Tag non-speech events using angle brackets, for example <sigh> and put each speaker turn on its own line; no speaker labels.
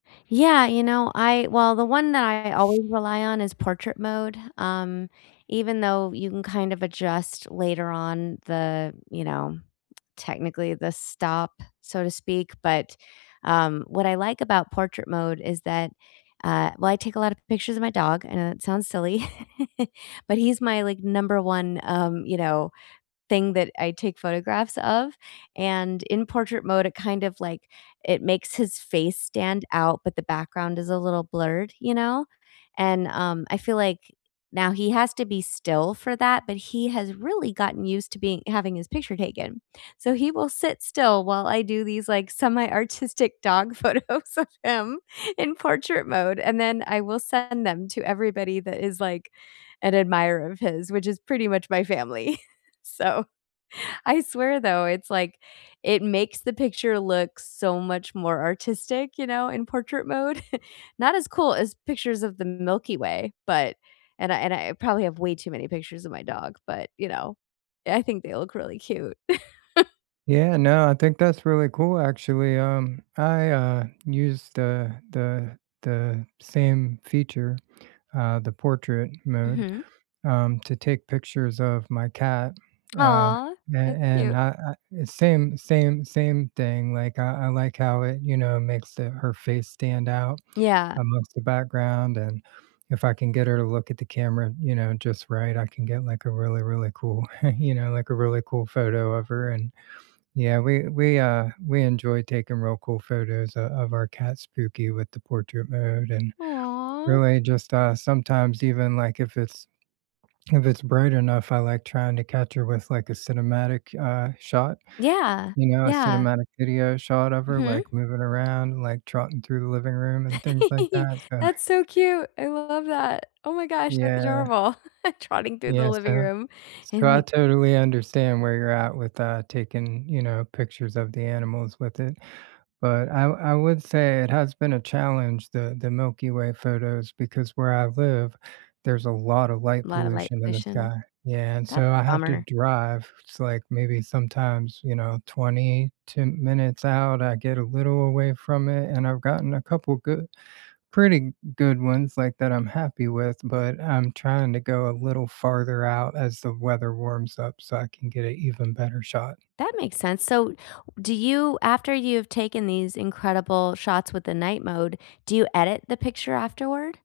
Yeah, you know, I well, the one that I always rely on is portrait mode, um, even though you can, kind of adjust later on the you know, technically the "stop", so to speak, but, um, what I like about portrait mode is that, uh, well, I take a lot of pictures of my dog, I know that sounds silly, <chuckles> but he's my, like, number 1 um, you know, thing that I take photographs of, and in portrait mode, it kind of, like, it makes his face stand out, but the background is a little blurred, you know? And, um, I feel like now, he has to be still for that, but he has really gotten used to being having his picture taken, so he will sit still while I do these, like, semi-artistic dog photos of him in portrait mode, and then I will send them to everybody that is, like, an admirer of his, which is pretty much my family, <chuckles> so I swear, though, it's, like it makes the picture look so much more artistic, you know? In portrait mode. <chuckles> Not as cool as pictures of the Milky Way, but and I and I probably have way too many pictures of my dog, but, you know, I think they look really cute. <chuckles>
Yeah, no, I think that's really cool, actually, um, I, uh, used the the the same feature, uh, the portrait mode,
Mhm.
um, to take pictures of my cat, uh,
Aw,
a
that's
and
cute.
uh uh uh, same same same thing, like, I I like how it, you know, makes the her face stand out
Yeah.
amongst the background, and if I can get her to look at the camera, you know, just right, I can get, like, a really, really cool <chuckles> you know, like, a really cool photo of her, and, yeah, we we, uh we enjoy taking real cool photos o of our cat, Spooky, with the portrait mode, and,
Aw.
really just, uh sometimes even, like, if it's <swallows> if it's bright enough, I like trying to catch her with, like, a cinematic, uh, shot.
Yeah,
You know? A
yeah.
cinematic video shot of her, like,
Mhm.
moving around, like, trotting through the living room, and things like
<giggles>
that, so
That's so cute, I love that, oh my gosh, that's
Yeah.
adorable <chuckles> "trotting through the
Yeah,
living
so
room,"
so,
and
I
li
totally understand where you're at with, uh, taking, you know, pictures of the animals with it, but I w I would say it has been a challenge- the the Milky Way photos, because where I live, there's a lot of light
Lotta light
pollution in the
pollution?
sky yeah, and
That's
so
a
I have to
bummer.
drive, it's, like, maybe, sometimes, you know, 22 minutes out I get a little away from it, and I've gotten a couple good pretty n good ones, like, that I'm happy with, but I'm trying to go a little farther out as the weather warms up so I can get a even better shot.
That makes sense, so do you after you've taken these incredible shots with the night mode, do you edit the picture afterward?